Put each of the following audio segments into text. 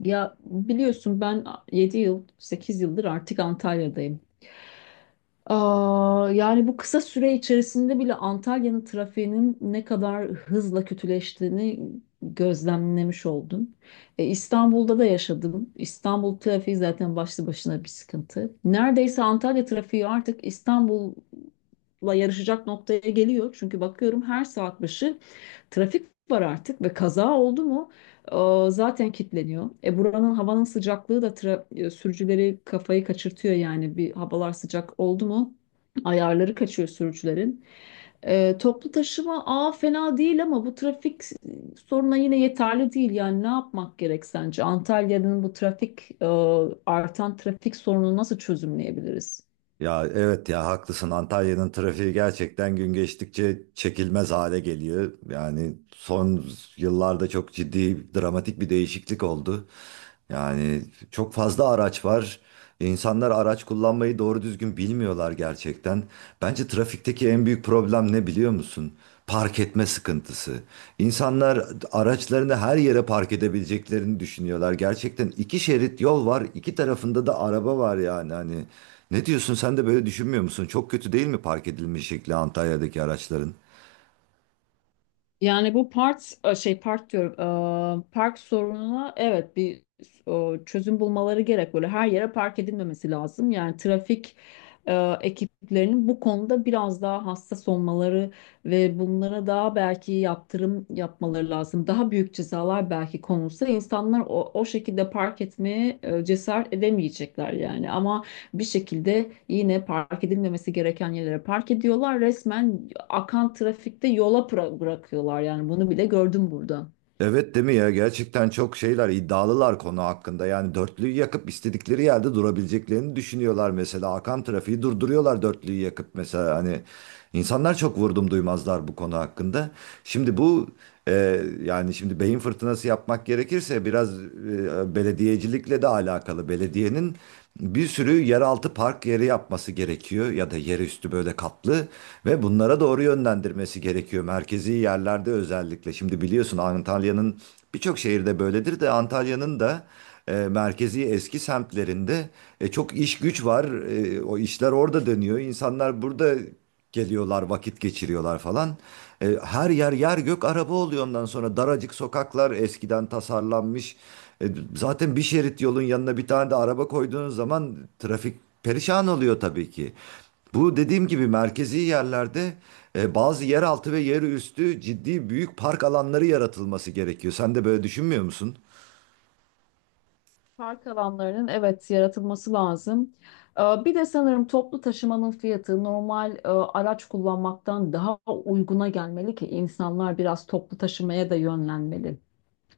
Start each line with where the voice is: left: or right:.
left: Ya biliyorsun ben 7 yıl, 8 yıldır artık Antalya'dayım. Yani bu kısa süre içerisinde bile Antalya'nın trafiğinin ne kadar hızla kötüleştiğini gözlemlemiş oldum. İstanbul'da da yaşadım. İstanbul trafiği zaten başlı başına bir sıkıntı. Neredeyse Antalya trafiği artık İstanbul'la yarışacak noktaya geliyor. Çünkü bakıyorum her saat başı trafik var artık ve kaza oldu mu zaten kilitleniyor. Buranın havanın sıcaklığı da sürücüleri kafayı kaçırtıyor yani bir havalar sıcak oldu mu ayarları kaçıyor sürücülerin. Toplu taşıma fena değil ama bu trafik soruna yine yeterli değil. Yani ne yapmak gerek sence? Antalya'nın bu trafik artan trafik sorununu nasıl çözümleyebiliriz?
right: Ya evet ya haklısın. Antalya'nın trafiği gerçekten gün geçtikçe çekilmez hale geliyor. Yani son yıllarda çok ciddi, dramatik bir değişiklik oldu. Yani çok fazla araç var. İnsanlar araç kullanmayı doğru düzgün bilmiyorlar gerçekten. Bence trafikteki en büyük problem ne biliyor musun? Park etme sıkıntısı. İnsanlar araçlarını her yere park edebileceklerini düşünüyorlar. Gerçekten iki şerit yol var, iki tarafında da araba var yani hani. Ne diyorsun, sen de böyle düşünmüyor musun? Çok kötü değil mi park edilme şekli Antalya'daki araçların?
left: Yani bu part e, şey park diyorum, park sorununa evet bir çözüm bulmaları gerek, böyle her yere park edilmemesi lazım, yani trafik e, ekiplerinin bu konuda biraz daha hassas olmaları ve bunlara daha belki yaptırım yapmaları lazım. Daha büyük cezalar belki konulsa insanlar o şekilde park etmeye cesaret edemeyecekler yani, ama bir şekilde yine park edilmemesi gereken yerlere park ediyorlar. Resmen akan trafikte yola bırakıyorlar, yani bunu bile gördüm burada.
right: Evet değil mi ya? Gerçekten çok şeyler iddialılar konu hakkında. Yani dörtlüyü yakıp istedikleri yerde durabileceklerini düşünüyorlar mesela. Akan trafiği durduruyorlar dörtlüyü yakıp mesela. Hani insanlar çok vurdum duymazlar bu konu hakkında. Şimdi bu yani şimdi beyin fırtınası yapmak gerekirse biraz belediyecilikle de alakalı. Belediyenin bir sürü yeraltı park yeri yapması gerekiyor ya da yerüstü böyle katlı ve bunlara doğru yönlendirmesi gerekiyor merkezi yerlerde özellikle. Şimdi biliyorsun Antalya'nın birçok şehirde böyledir de Antalya'nın da merkezi eski semtlerinde çok iş güç var. O işler orada dönüyor. İnsanlar burada geliyorlar, vakit geçiriyorlar falan. Her yer yer gök araba oluyor ondan sonra daracık sokaklar eskiden tasarlanmış. E, zaten bir şerit yolun yanına bir tane de araba koyduğunuz zaman trafik perişan oluyor tabii ki. Bu dediğim gibi merkezi yerlerde bazı yeraltı ve yerüstü ciddi büyük park alanları yaratılması gerekiyor. Sen de böyle düşünmüyor musun?
left: Park alanlarının evet yaratılması lazım. Bir de sanırım toplu taşımanın fiyatı normal araç kullanmaktan daha uyguna gelmeli ki insanlar biraz toplu taşımaya da yönlenmeli.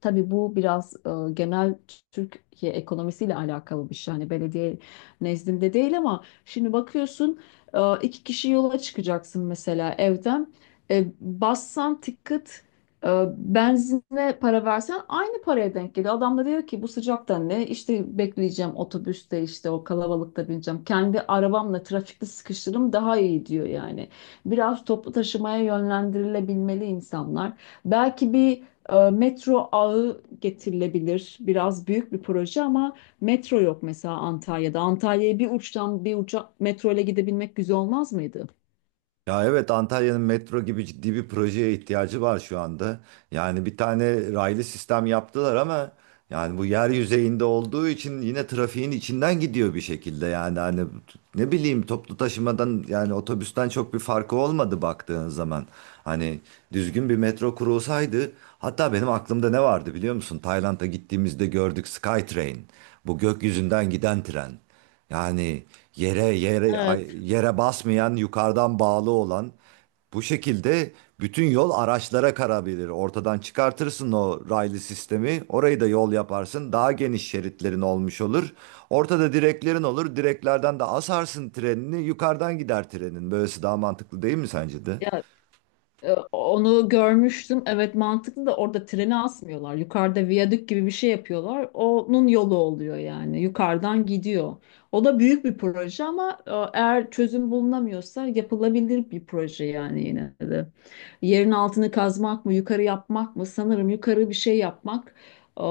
left: Tabii bu biraz genel Türkiye ekonomisiyle alakalı bir şey. Hani belediye nezdinde değil, ama şimdi bakıyorsun iki kişi yola çıkacaksın mesela evden. Bassan ticket, e, benzine para versen aynı paraya denk geliyor. Adam da diyor ki bu sıcakta ne? İşte bekleyeceğim otobüste, işte o kalabalıkta bineceğim. Kendi arabamla trafikte sıkışırım daha iyi, diyor yani. Biraz toplu taşımaya yönlendirilebilmeli insanlar. Belki bir metro ağı getirilebilir. Biraz büyük bir proje, ama metro yok mesela Antalya'da. Antalya'ya bir uçtan bir uca metro ile gidebilmek güzel olmaz mıydı?
right: Ya evet, Antalya'nın metro gibi ciddi bir projeye ihtiyacı var şu anda. Yani bir tane raylı sistem yaptılar ama yani bu yer yüzeyinde olduğu için yine trafiğin içinden gidiyor bir şekilde. Yani hani ne bileyim, toplu taşımadan yani otobüsten çok bir farkı olmadı baktığın zaman. Hani düzgün bir metro kurulsaydı, hatta benim aklımda ne vardı biliyor musun? Tayland'a gittiğimizde gördük Skytrain. Bu gökyüzünden giden tren. Yani
left: Evet.
right: yere basmayan, yukarıdan bağlı olan bu şekilde bütün yol araçlara karabilir. Ortadan çıkartırsın o raylı sistemi. Orayı da yol yaparsın. Daha geniş şeritlerin olmuş olur. Ortada direklerin olur. Direklerden de asarsın trenini. Yukarıdan gider trenin. Böylesi daha mantıklı değil mi sence de?
left: Ya Onu görmüştüm. Evet, mantıklı, da orada treni asmıyorlar. Yukarıda viyadük gibi bir şey yapıyorlar. Onun yolu oluyor yani. Yukarıdan gidiyor. O da büyük bir proje, ama eğer çözüm bulunamıyorsa yapılabilir bir proje yani yine de. Yerin altını kazmak mı, yukarı yapmak mı? Sanırım yukarı bir şey yapmak e,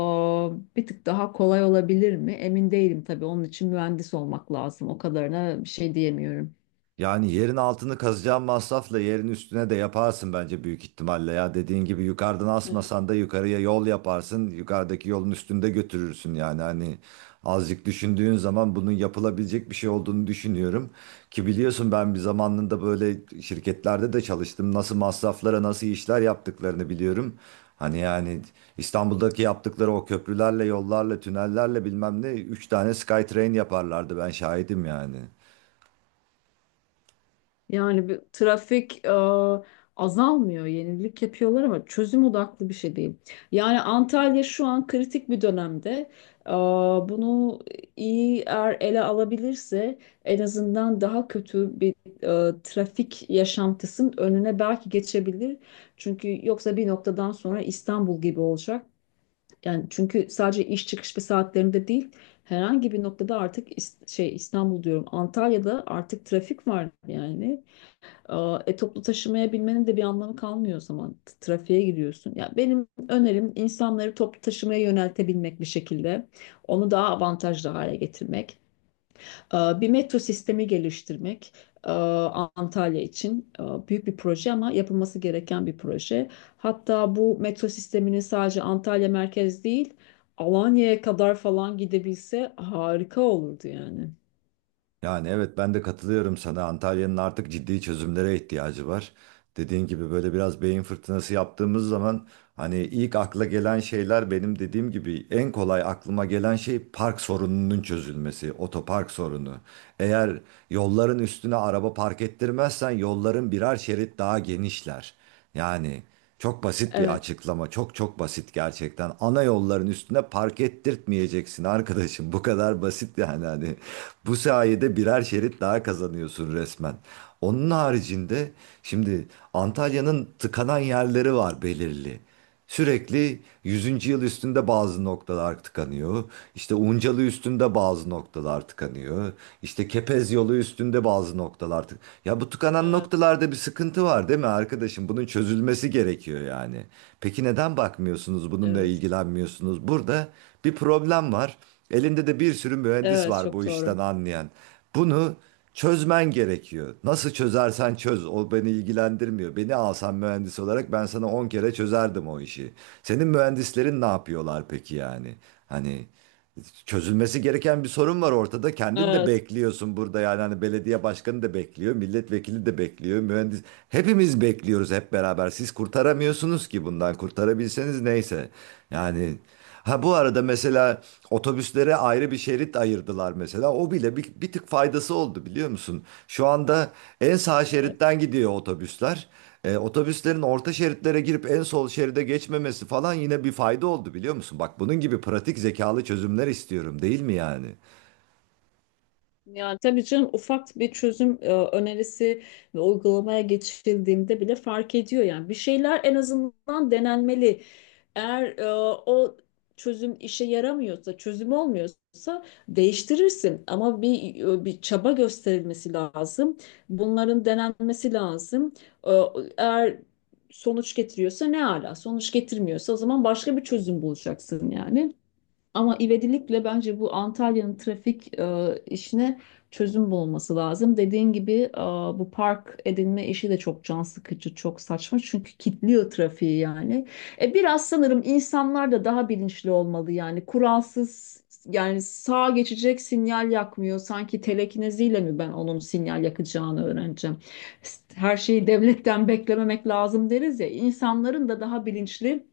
left: bir tık daha kolay olabilir mi? Emin değilim tabii. Onun için mühendis olmak lazım. O kadarına bir şey diyemiyorum.
right: Yani yerin altını kazacağın masrafla yerin üstüne de yaparsın bence büyük ihtimalle ya. Dediğin gibi yukarıdan asmasan da yukarıya yol yaparsın. Yukarıdaki yolun üstünde götürürsün yani hani azıcık düşündüğün zaman bunun yapılabilecek bir şey olduğunu düşünüyorum. Ki biliyorsun, ben bir zamanında böyle şirketlerde de çalıştım. Nasıl masraflara nasıl işler yaptıklarını biliyorum. Hani yani İstanbul'daki yaptıkları o köprülerle, yollarla, tünellerle bilmem ne 3 tane SkyTrain yaparlardı, ben şahidim yani.
left: Yani bir trafik azalmıyor, yenilik yapıyorlar ama çözüm odaklı bir şey değil. Yani Antalya şu an kritik bir dönemde. E, bunu iyi eğer ele alabilirse en azından daha kötü bir trafik yaşantısının önüne belki geçebilir. Çünkü yoksa bir noktadan sonra İstanbul gibi olacak. Yani çünkü sadece iş çıkış ve saatlerinde değil, herhangi bir noktada artık İstanbul diyorum, Antalya'da artık trafik var yani. Toplu taşımaya binmenin de bir anlamı kalmıyor o zaman. Trafiğe giriyorsun. Ya benim önerim insanları toplu taşımaya yöneltebilmek bir şekilde. Onu daha avantajlı hale getirmek. Bir metro sistemi geliştirmek. Antalya için büyük bir proje, ama yapılması gereken bir proje. Hatta bu metro sistemini sadece Antalya merkez değil, Alanya'ya kadar falan gidebilse harika olurdu yani.
right: Yani evet, ben de katılıyorum sana. Antalya'nın artık ciddi çözümlere ihtiyacı var. Dediğin gibi böyle biraz beyin fırtınası yaptığımız zaman hani ilk akla gelen şeyler, benim dediğim gibi en kolay aklıma gelen şey park sorununun çözülmesi, otopark sorunu. Eğer yolların üstüne araba park ettirmezsen yolların birer şerit daha genişler. Yani çok basit bir
left: Evet,
right: açıklama. Çok çok basit gerçekten. Ana yolların üstüne park ettirtmeyeceksin arkadaşım. Bu kadar basit yani hani. Bu sayede birer şerit daha kazanıyorsun resmen. Onun haricinde şimdi Antalya'nın tıkanan yerleri var belirli. Sürekli Yüzüncü Yıl üstünde bazı noktalar tıkanıyor. İşte Uncalı üstünde bazı noktalar tıkanıyor. İşte Kepez yolu üstünde bazı noktalar tık. Ya bu tıkanan
left: evet,
right: noktalarda bir sıkıntı var değil mi arkadaşım? Bunun çözülmesi gerekiyor yani. Peki neden bakmıyorsunuz? Bununla
left: evet.
right: ilgilenmiyorsunuz? Burada bir problem var. Elinde de bir sürü mühendis
left: Evet,
right: var bu
left: çok doğru.
right: işten anlayan. Bunu çözmen gerekiyor. Nasıl çözersen çöz, o beni ilgilendirmiyor. Beni alsan mühendis olarak ben sana 10 kere çözerdim o işi. Senin mühendislerin ne yapıyorlar peki yani? Hani çözülmesi gereken bir sorun var ortada. Kendin de
left: Evet,
right: bekliyorsun burada yani hani, belediye başkanı da bekliyor, milletvekili de bekliyor, mühendis. Hepimiz bekliyoruz hep beraber. Siz kurtaramıyorsunuz ki bundan. Kurtarabilseniz neyse. Yani, ha bu arada mesela otobüslere ayrı bir şerit ayırdılar mesela. O bile bir tık faydası oldu biliyor musun? Şu anda en sağ
left: evet.
right: şeritten gidiyor otobüsler. Otobüslerin orta şeritlere girip en sol şeride geçmemesi falan yine bir fayda oldu biliyor musun? Bak bunun gibi pratik zekalı çözümler istiyorum, değil mi yani?
left: Yani tabii canım, ufak bir çözüm önerisi ve uygulamaya geçildiğinde bile fark ediyor yani. Bir şeyler en azından denenmeli. Eğer o çözüm işe yaramıyorsa, çözüm olmuyorsa değiştirirsin. Ama bir çaba gösterilmesi lazım. Bunların denenmesi lazım. E, eğer sonuç getiriyorsa ne ala, sonuç getirmiyorsa o zaman başka bir çözüm bulacaksın yani. Ama ivedilikle bence bu Antalya'nın trafik işine çözüm bulması lazım. Dediğin gibi bu park edinme işi de çok can sıkıcı, çok saçma, çünkü kilitliyor trafiği yani. Biraz sanırım insanlar da daha bilinçli olmalı, yani kuralsız, yani sağa geçecek sinyal yakmıyor. Sanki telekineziyle mi ben onun sinyal yakacağını öğreneceğim? Her şeyi devletten beklememek lazım deriz ya. İnsanların da daha bilinçli,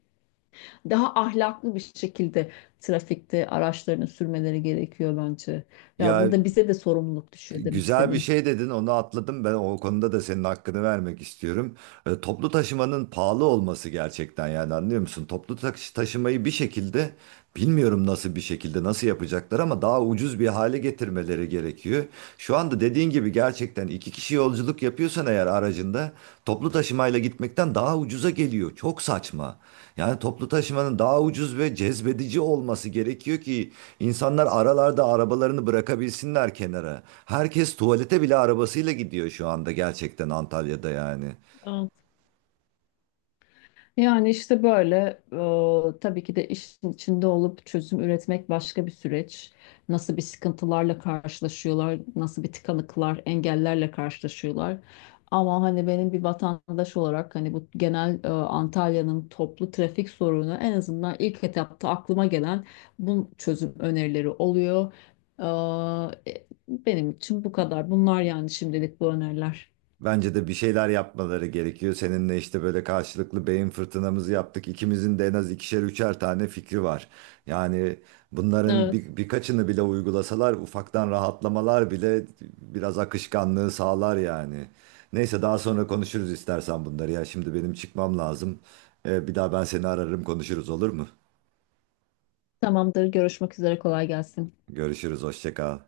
left: daha ahlaklı bir şekilde trafikte araçlarını sürmeleri gerekiyor bence. Ya,
right: Ya
left: burada bize de sorumluluk düşüyor demek
right: güzel bir
left: istedim.
right: şey dedin, onu atladım ben, o konuda da senin hakkını vermek istiyorum. Toplu taşımanın pahalı olması gerçekten yani anlıyor musun? Toplu taşımayı bir şekilde bilmiyorum nasıl bir şekilde nasıl yapacaklar ama daha ucuz bir hale getirmeleri gerekiyor. Şu anda dediğin gibi gerçekten iki kişi yolculuk yapıyorsan eğer aracında, toplu taşımayla gitmekten daha ucuza geliyor. Çok saçma. Yani toplu taşımanın daha ucuz ve cezbedici olması gerekiyor ki insanlar aralarda arabalarını bırakabilsinler kenara. Herkes tuvalete bile arabasıyla gidiyor şu anda gerçekten Antalya'da yani.
left: Yani işte böyle tabii ki de işin içinde olup çözüm üretmek başka bir süreç. Nasıl bir sıkıntılarla karşılaşıyorlar, nasıl bir tıkanıklar, engellerle karşılaşıyorlar. Ama hani benim bir vatandaş olarak, hani bu genel Antalya'nın toplu trafik sorunu en azından ilk etapta aklıma gelen bu çözüm önerileri oluyor. Benim için bu kadar. Bunlar yani şimdilik bu öneriler.
right: Bence de bir şeyler yapmaları gerekiyor. Seninle işte böyle karşılıklı beyin fırtınamızı yaptık. İkimizin de en az ikişer üçer tane fikri var. Yani bunların
left: Evet.
right: birkaçını bile uygulasalar ufaktan rahatlamalar bile biraz akışkanlığı sağlar yani. Neyse, daha sonra konuşuruz istersen bunları ya. Şimdi benim çıkmam lazım. Bir daha ben seni ararım, konuşuruz olur mu?
left: Tamamdır. Görüşmek üzere. Kolay gelsin.
right: Görüşürüz, hoşça kal.